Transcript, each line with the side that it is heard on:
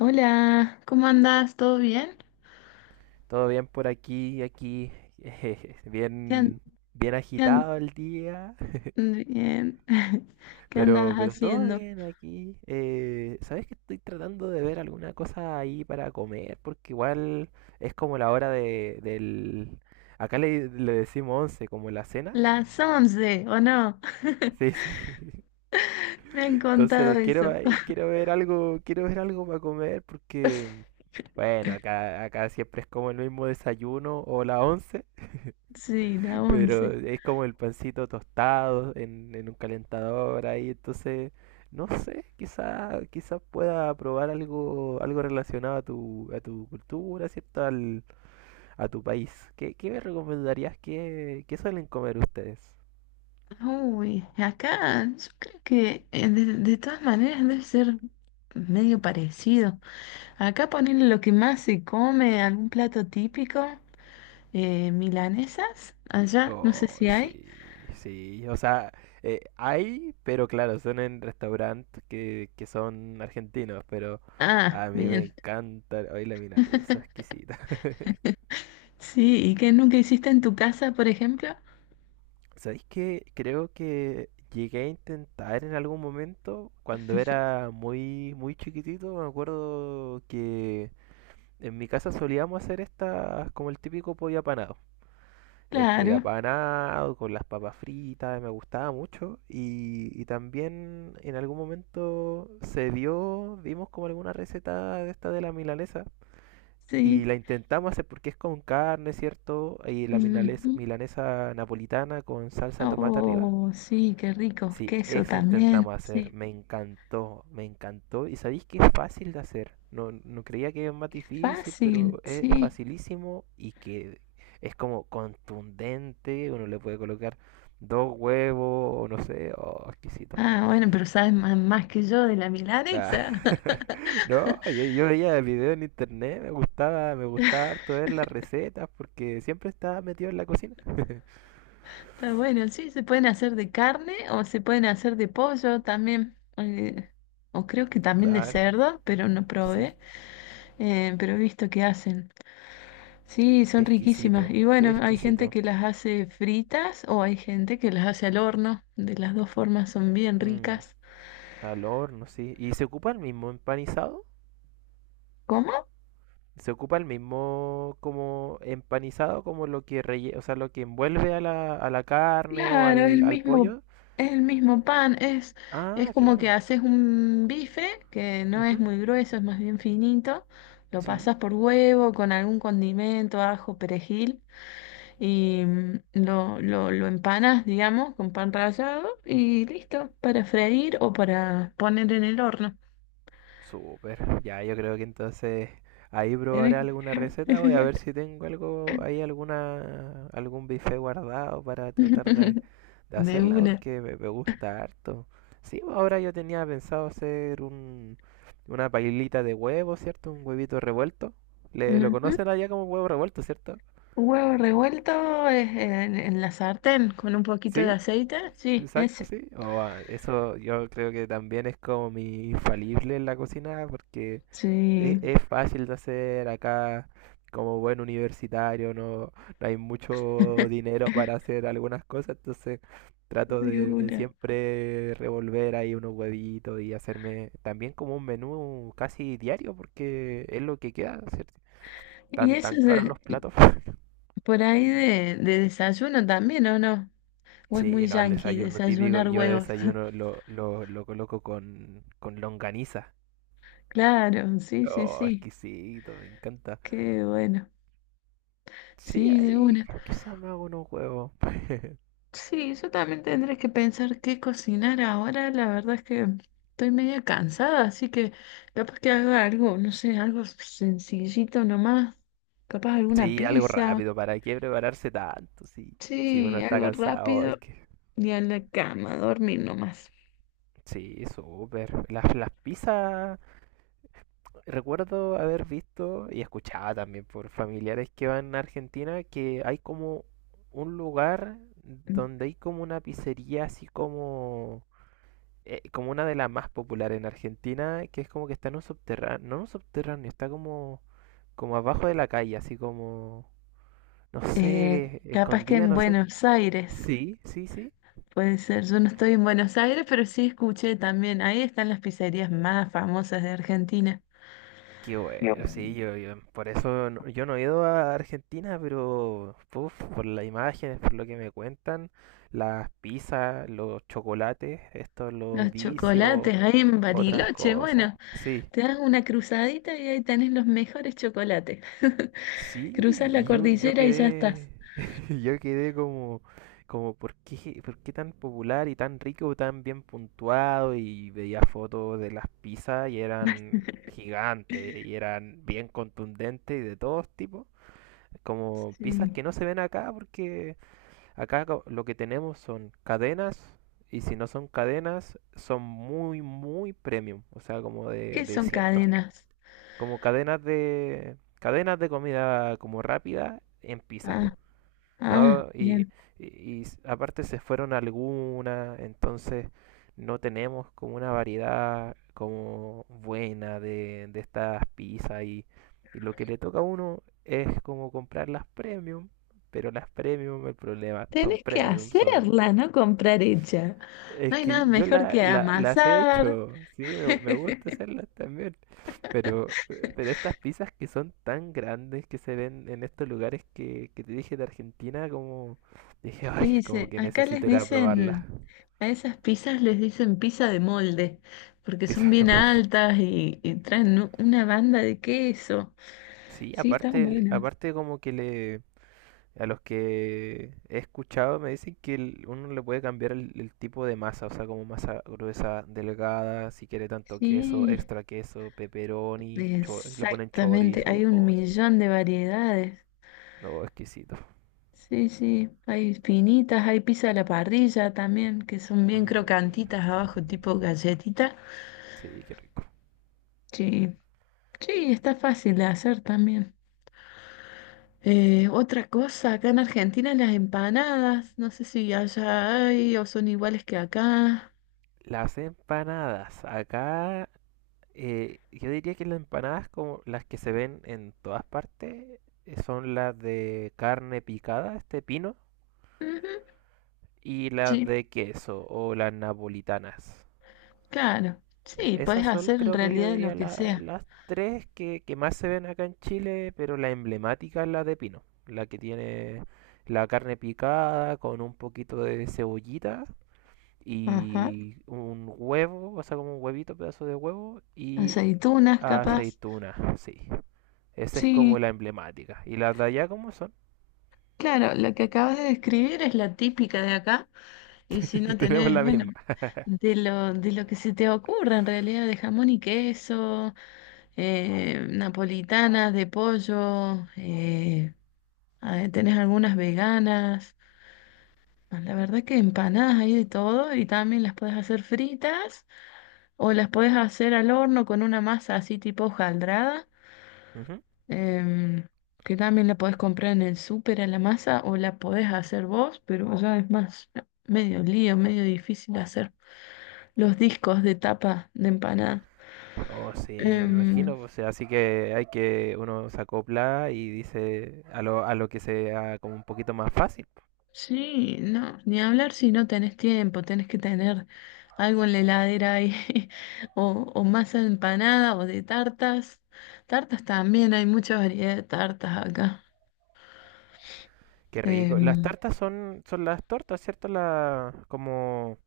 left: Hola, ¿cómo andás? ¿Todo bien?
right: Todo bien por aquí,
left: ¿Qué, an-
right: bien, bien
left: qué an-
right: agitado el día,
left: bien. ¿Qué andabas
right: pero todo
left: haciendo?
right: bien aquí. ¿Sabes que estoy tratando de ver alguna cosa ahí para comer? Porque igual es como la hora del... Acá le decimos 11 como la cena.
left: Las 11 ¿o no?
right: Sí, sí.
left: Me han contado
right: Entonces quiero
left: eso.
right: ahí, quiero ver algo para comer porque, bueno, acá siempre es como el mismo desayuno o la 11.
left: Sí, la
right: Pero
left: once.
right: es como el pancito tostado en un calentador ahí, entonces, no sé, quizá pueda probar algo relacionado a a tu cultura, ¿cierto? Al, a tu país. ¿Qué me recomendarías? ¿Qué suelen comer ustedes?
left: Uy, acá yo creo que de todas maneras debe ser medio parecido. Acá ponerle lo que más se come, algún plato típico, milanesas, allá, no sé
right: No
left: si hay.
right: sí, sí, o sea, hay, pero claro, son en restaurantes que son argentinos, pero a
left: Ah,
right: mí me
left: bien.
right: encanta, hoy la milanesa, exquisita.
left: Sí, ¿y qué nunca hiciste en tu casa, por ejemplo?
right: ¿Sabéis qué? Creo que llegué a intentar en algún momento, cuando era muy chiquitito, me acuerdo que en mi casa solíamos hacer estas como el típico pollo apanado. El pollo
left: Claro,
right: apanado con las papas fritas, me gustaba mucho. Y también en algún momento se vimos como alguna receta de esta de la milanesa. Y
left: sí.
right: la intentamos hacer porque es con carne, ¿cierto? Y la
left: Ujú.
right: milanesa napolitana con salsa de tomate arriba.
left: Oh, sí, qué rico.
right: Sí,
left: Queso
right: esa
left: también,
right: intentamos hacer.
left: sí.
right: Me encantó, me encantó. Y sabéis que es fácil de hacer. No creía que es más
left: Qué
right: difícil,
left: fácil,
right: pero es
left: sí.
right: facilísimo y que es como contundente. Uno le puede colocar dos huevos o no sé. Oh, exquisito.
left: Ah, bueno, pero sabes más, más que yo de la
right: Ah,
left: milanesa.
right: No, yo veía videos en internet, me gustaba harto ver las recetas porque siempre estaba metido en la cocina.
left: Está bueno, sí, se pueden hacer de carne o se pueden hacer de pollo también. O creo que también de
right: Claro,
left: cerdo, pero no
right: sí,
left: probé. Pero he visto que hacen. Sí, son
right: qué
left: riquísimas.
right: exquisito,
left: Y
right: qué
left: bueno, hay gente
right: exquisito.
left: que las hace fritas o hay gente que las hace al horno. De las dos formas son bien
right: Mm.
left: ricas.
right: Al horno, sí. ¿Y se ocupa el mismo empanizado?
left: ¿Cómo?
right: ¿Se ocupa el mismo como empanizado como lo que o sea, lo que envuelve a a la carne o
left: Claro,
right: al pollo?
left: es el mismo pan, es
right: Ah,
left: como que
right: claro.
left: haces un bife que no es
right: Ujú,
left: muy grueso, es más bien finito, lo
right: Sí,
left: pasas por huevo con algún condimento, ajo, perejil y lo empanas, digamos, con pan rallado y listo, para freír o para poner en el horno.
right: súper. Ya, yo creo que entonces ahí probaré
left: Tenés-
right: alguna receta. Voy a ver si tengo algo ahí, alguna, algún bife guardado para tratar de
left: De
right: hacerla
left: una.
right: porque me gusta harto. Sí, pues, ahora yo tenía pensado hacer un, una pailita de huevo, ¿cierto? Un huevito revuelto. Lo
left: Ujú.
right: conocen allá como huevo revuelto, ¿cierto?
left: Huevo revuelto es en la sartén con un poquito de
right: Sí.
left: aceite, sí,
right: Exacto,
left: ese,
right: sí. O, ah, eso yo creo que también es como mi infalible en la cocina porque
left: sí.
right: es fácil de hacer acá como buen universitario, no hay mucho dinero para hacer algunas cosas, entonces trato
left: De
right: de
left: una.
right: siempre revolver ahí unos huevitos y hacerme también como un menú casi diario porque es lo que queda, ¿cierto?
left: ¿Y
right: Tan,
left: eso
right: tan
left: es
right: caros
left: de-
right: los platos.
left: por ahí de desayuno también, o no? ¿O es muy
right: Sí, no, el
left: yanqui
right: desayuno típico.
left: desayunar
right: Yo de
left: huevos?
right: desayuno lo coloco con longaniza.
left: Claro, sí, sí,
right: Oh,
left: sí.
right: exquisito, me encanta.
left: Qué bueno.
right: Sí,
left: Sí, de
right: ahí
left: una.
right: quizás me hago unos huevos.
left: Sí, yo también tendré que pensar qué cocinar ahora. La verdad es que estoy media cansada, así que capaz que haga algo, no sé, algo sencillito nomás. Capaz alguna
right: Sí, algo
left: pizza.
right: rápido, ¿para qué prepararse tanto? Sí, si uno
left: Sí,
right: está
left: algo
right: cansado, es
left: rápido.
right: que...
left: Y a la cama, a dormir nomás.
right: Sí, súper. Las pizzas, recuerdo haber visto y escuchaba también por familiares que van a Argentina que hay como un lugar donde hay como una pizzería así como como una de las más populares en Argentina, que es como que está en un subterráneo, no en un subterráneo, está como, como abajo de la calle, así como, no
left: Eh,
right: sé,
left: Capaz que
right: escondida,
left: en
right: no sé.
left: Buenos Aires,
right: Sí, sí, sí.
left: puede ser. Yo no estoy en Buenos Aires, pero sí escuché también. Ahí están las pizzerías más famosas de Argentina.
right: Qué
left: No.
right: bueno, sí, por eso yo no he ido a Argentina, pero puf, por las imágenes, por lo que me cuentan, las pizzas, los chocolates, estos, los
left: Los
right: vicios,
left: chocolates ahí en
right: otras
left: Bariloche.
right: cosas.
left: Bueno,
right: Sí,
left: te das una cruzadita y ahí tenés los mejores chocolates.
right: Sí,
left: Cruzas la
right: y yo
left: cordillera y ya
right: quedé,
left: estás.
right: yo quedé como, como ¿por qué tan popular y tan rico, tan bien puntuado? Y veía fotos de las pizzas y eran gigantes y eran bien contundentes y de todos tipos. Como pizzas
left: Sí.
right: que no se ven acá porque acá lo que tenemos son cadenas y si no son cadenas son muy premium, o sea, como
left: ¿Qué
right: de
left: son
right: cierto
left: cadenas?
right: como cadenas de comida como rápida en pizza,
left: Ah, ah,
right: ¿no?
left: bien.
right: Y aparte se fueron algunas, entonces no tenemos como una variedad como buena de estas pizzas y lo que le toca a uno es como comprar las premium, pero las premium, el problema son
left: Tenés que
right: premium, son
left: hacerla, no comprar hecha.
right: es
left: No hay nada
right: que yo
left: mejor que
right: las he
left: amasar.
right: hecho, sí, me gusta hacerlas también, pero estas pizzas que son tan grandes que se ven en estos lugares que te dije de Argentina, como dije, ay,
left: Sí,
right: como
left: sí,
right: que
left: acá les
right: necesito ir a
left: dicen,
right: probarlas.
left: a esas pizzas les dicen pizza de molde, porque son
right: Pizza de
left: bien
right: Marley.
left: altas y traen u- una banda de queso.
right: Sí,
left: Sí, están
right: aparte,
left: buenas.
right: aparte como que le, A los que he escuchado me dicen que uno le puede cambiar el tipo de masa, o sea, como masa gruesa, delgada, si quiere tanto queso,
left: Sí,
right: extra queso, pepperoni, le ponen
left: exactamente, hay
right: chorizo.
left: un
right: ¡Ay,
left: millón de variedades.
right: no, exquisito.
left: Sí, sí, hay finitas, hay pizza a la parrilla también, que son bien
right: Mm,
left: crocantitas abajo, tipo galletita.
right: sí, qué rico.
left: Sí, sí, está fácil de hacer también. Otra cosa, acá en Argentina las empanadas, no sé si allá hay o son iguales que acá.
right: Las empanadas. Acá yo diría que las empanadas como las que se ven en todas partes son las de carne picada, este pino,
left: Ujú.
right: y las
left: Sí,
right: de queso o las napolitanas.
left: claro. Sí, puedes
right: Esas son,
left: hacer en
right: creo que yo
left: realidad lo
right: diría,
left: que sea.
right: las tres que más se ven acá en Chile, pero la emblemática es la de pino, la que tiene la carne picada con un poquito de cebollita
left: Ajá.
right: y un huevo, o sea, como un huevito, pedazo de huevo y
left: Aceitunas, capaz.
right: aceituna, sí. Esa es
left: Sí,
right: como la emblemática. ¿Y las de allá cómo son?
left: claro, lo que acabas de describir es la típica de acá. Y si no
right: Tenemos
left: tenés,
right: la
left: bueno,
right: misma.
left: de lo que se te ocurra en realidad, de jamón y queso, napolitanas de pollo, ah, tenés algunas veganas. Ah, la verdad que empanadas hay de todo y también las puedes hacer fritas o las puedes hacer al horno con una masa así tipo hojaldrada,
right: Ujú.
left: em, que también la podés comprar en el súper a la masa o la podés hacer vos, pero ya es más medio lío, medio difícil hacer los discos de tapa de empanada.
right: Oh, sí, me
left: Em,
right: imagino, o sea, así que hay que uno se acopla y dice a a lo que sea como un poquito más fácil.
left: Sí, no, ni hablar si no tenés tiempo, tenés que tener algo en la heladera ahí, o masa de empanada o de tartas. Tartas también, hay mucha variedad de tartas acá.
right: Qué rico. Las
left: Em,
right: tartas son las tortas, ¿cierto? La, como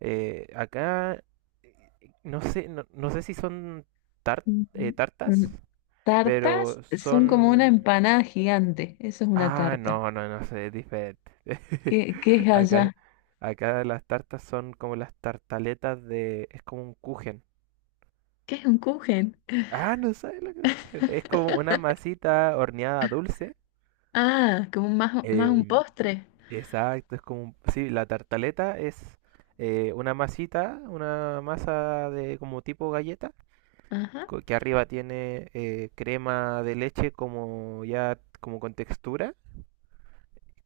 right: acá, eh, no sé, no sé si son tar-
left: Ujú.
right: tartas,
left: mm, Tartas
right: pero
left: son como una
right: son...
left: empanada gigante, eso es una
right: Ah,
left: tarta.
right: no sé, es diferente.
left: ¿Qué, qué es
right: Acá,
left: allá?
right: acá las tartas son como las tartaletas de... Es como un kuchen.
left: ¿Qué es un kuchen?
right: Ah, no sabes lo que es cujera. Es como una masita horneada dulce.
left: Ah, como más, más un
right: em,
left: postre.
right: exacto, es como... Sí, la tartaleta es una masita, una masa de como tipo galleta,
left: Ajá,
right: que arriba tiene crema de leche como ya como con textura,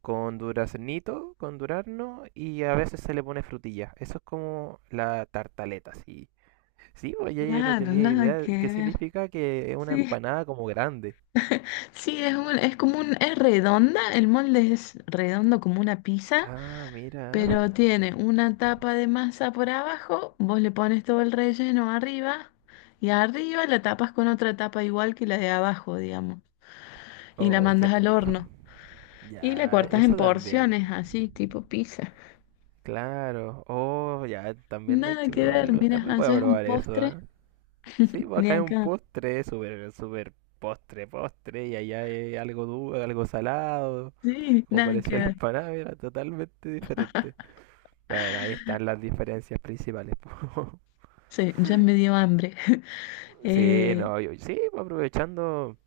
right: con duraznito, con durazno y a veces se le pone frutilla. Eso es como la tartaleta, sí. Sí, oye, yo no
left: claro,
right: tenía
left: nada
right: idea.
left: que
right: ¿Qué
left: ver.
right: significa que es una
left: Sí.
right: empanada como grande?
left: Sí, es un- es como un, es redonda, el molde es redondo como una pizza,
right: Ah, mira.
left: pero tiene una tapa de masa por abajo, vos le pones todo el relleno arriba y arriba la tapas con otra tapa igual que la de abajo, digamos, y la
right: Oh, qué
left: mandas al
right: rico.
left: horno y la
right: Ya,
left: cortas en
right: eso
left: porciones,
right: también.
left: así, tipo pizza.
right: Claro. Oh, ya, también hay
left: Nada
right: que
left: que ver,
right: probarlo.
left: mira,
right: También voy a
left: haces un
right: probar eso,
left: postre
right: ¿ah? Sí, pues
left: de
right: acá es un
left: acá.
right: postre, súper, súper postre, postre, y allá es algo duro, algo salado,
left: Sí,
right: como
left: nada que
right: parecía la
left: ver.
right: empanada, era totalmente diferente. Bueno, ahí están las diferencias principales. Po.
left: Sí, ya me dio hambre.
right: Sí,
left: Eh,
right: no, sí, pues aprovechando.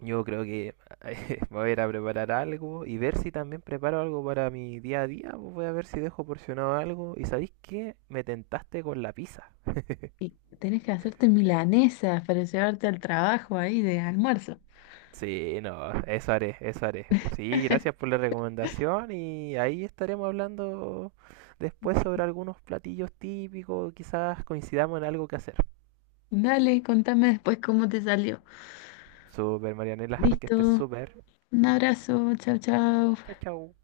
right: Yo creo que voy a ir a preparar algo y ver si también preparo algo para mi día a día. Pues, Voy a ver si dejo porcionado algo. ¿Y sabéis qué? Me tentaste con la pizza.
left: y tenés que hacerte milanesas para llevarte al trabajo ahí de almuerzo.
right: Sí, no, eso haré, eso haré. Sí, gracias por la recomendación y ahí estaremos hablando después sobre algunos platillos típicos. Quizás coincidamos en algo que hacer.
left: Dale, contame después cómo te salió.
right: Super Marianela, que estés
left: Listo,
right: súper.
left: un abrazo, chao, chao.
right: Chao, chao.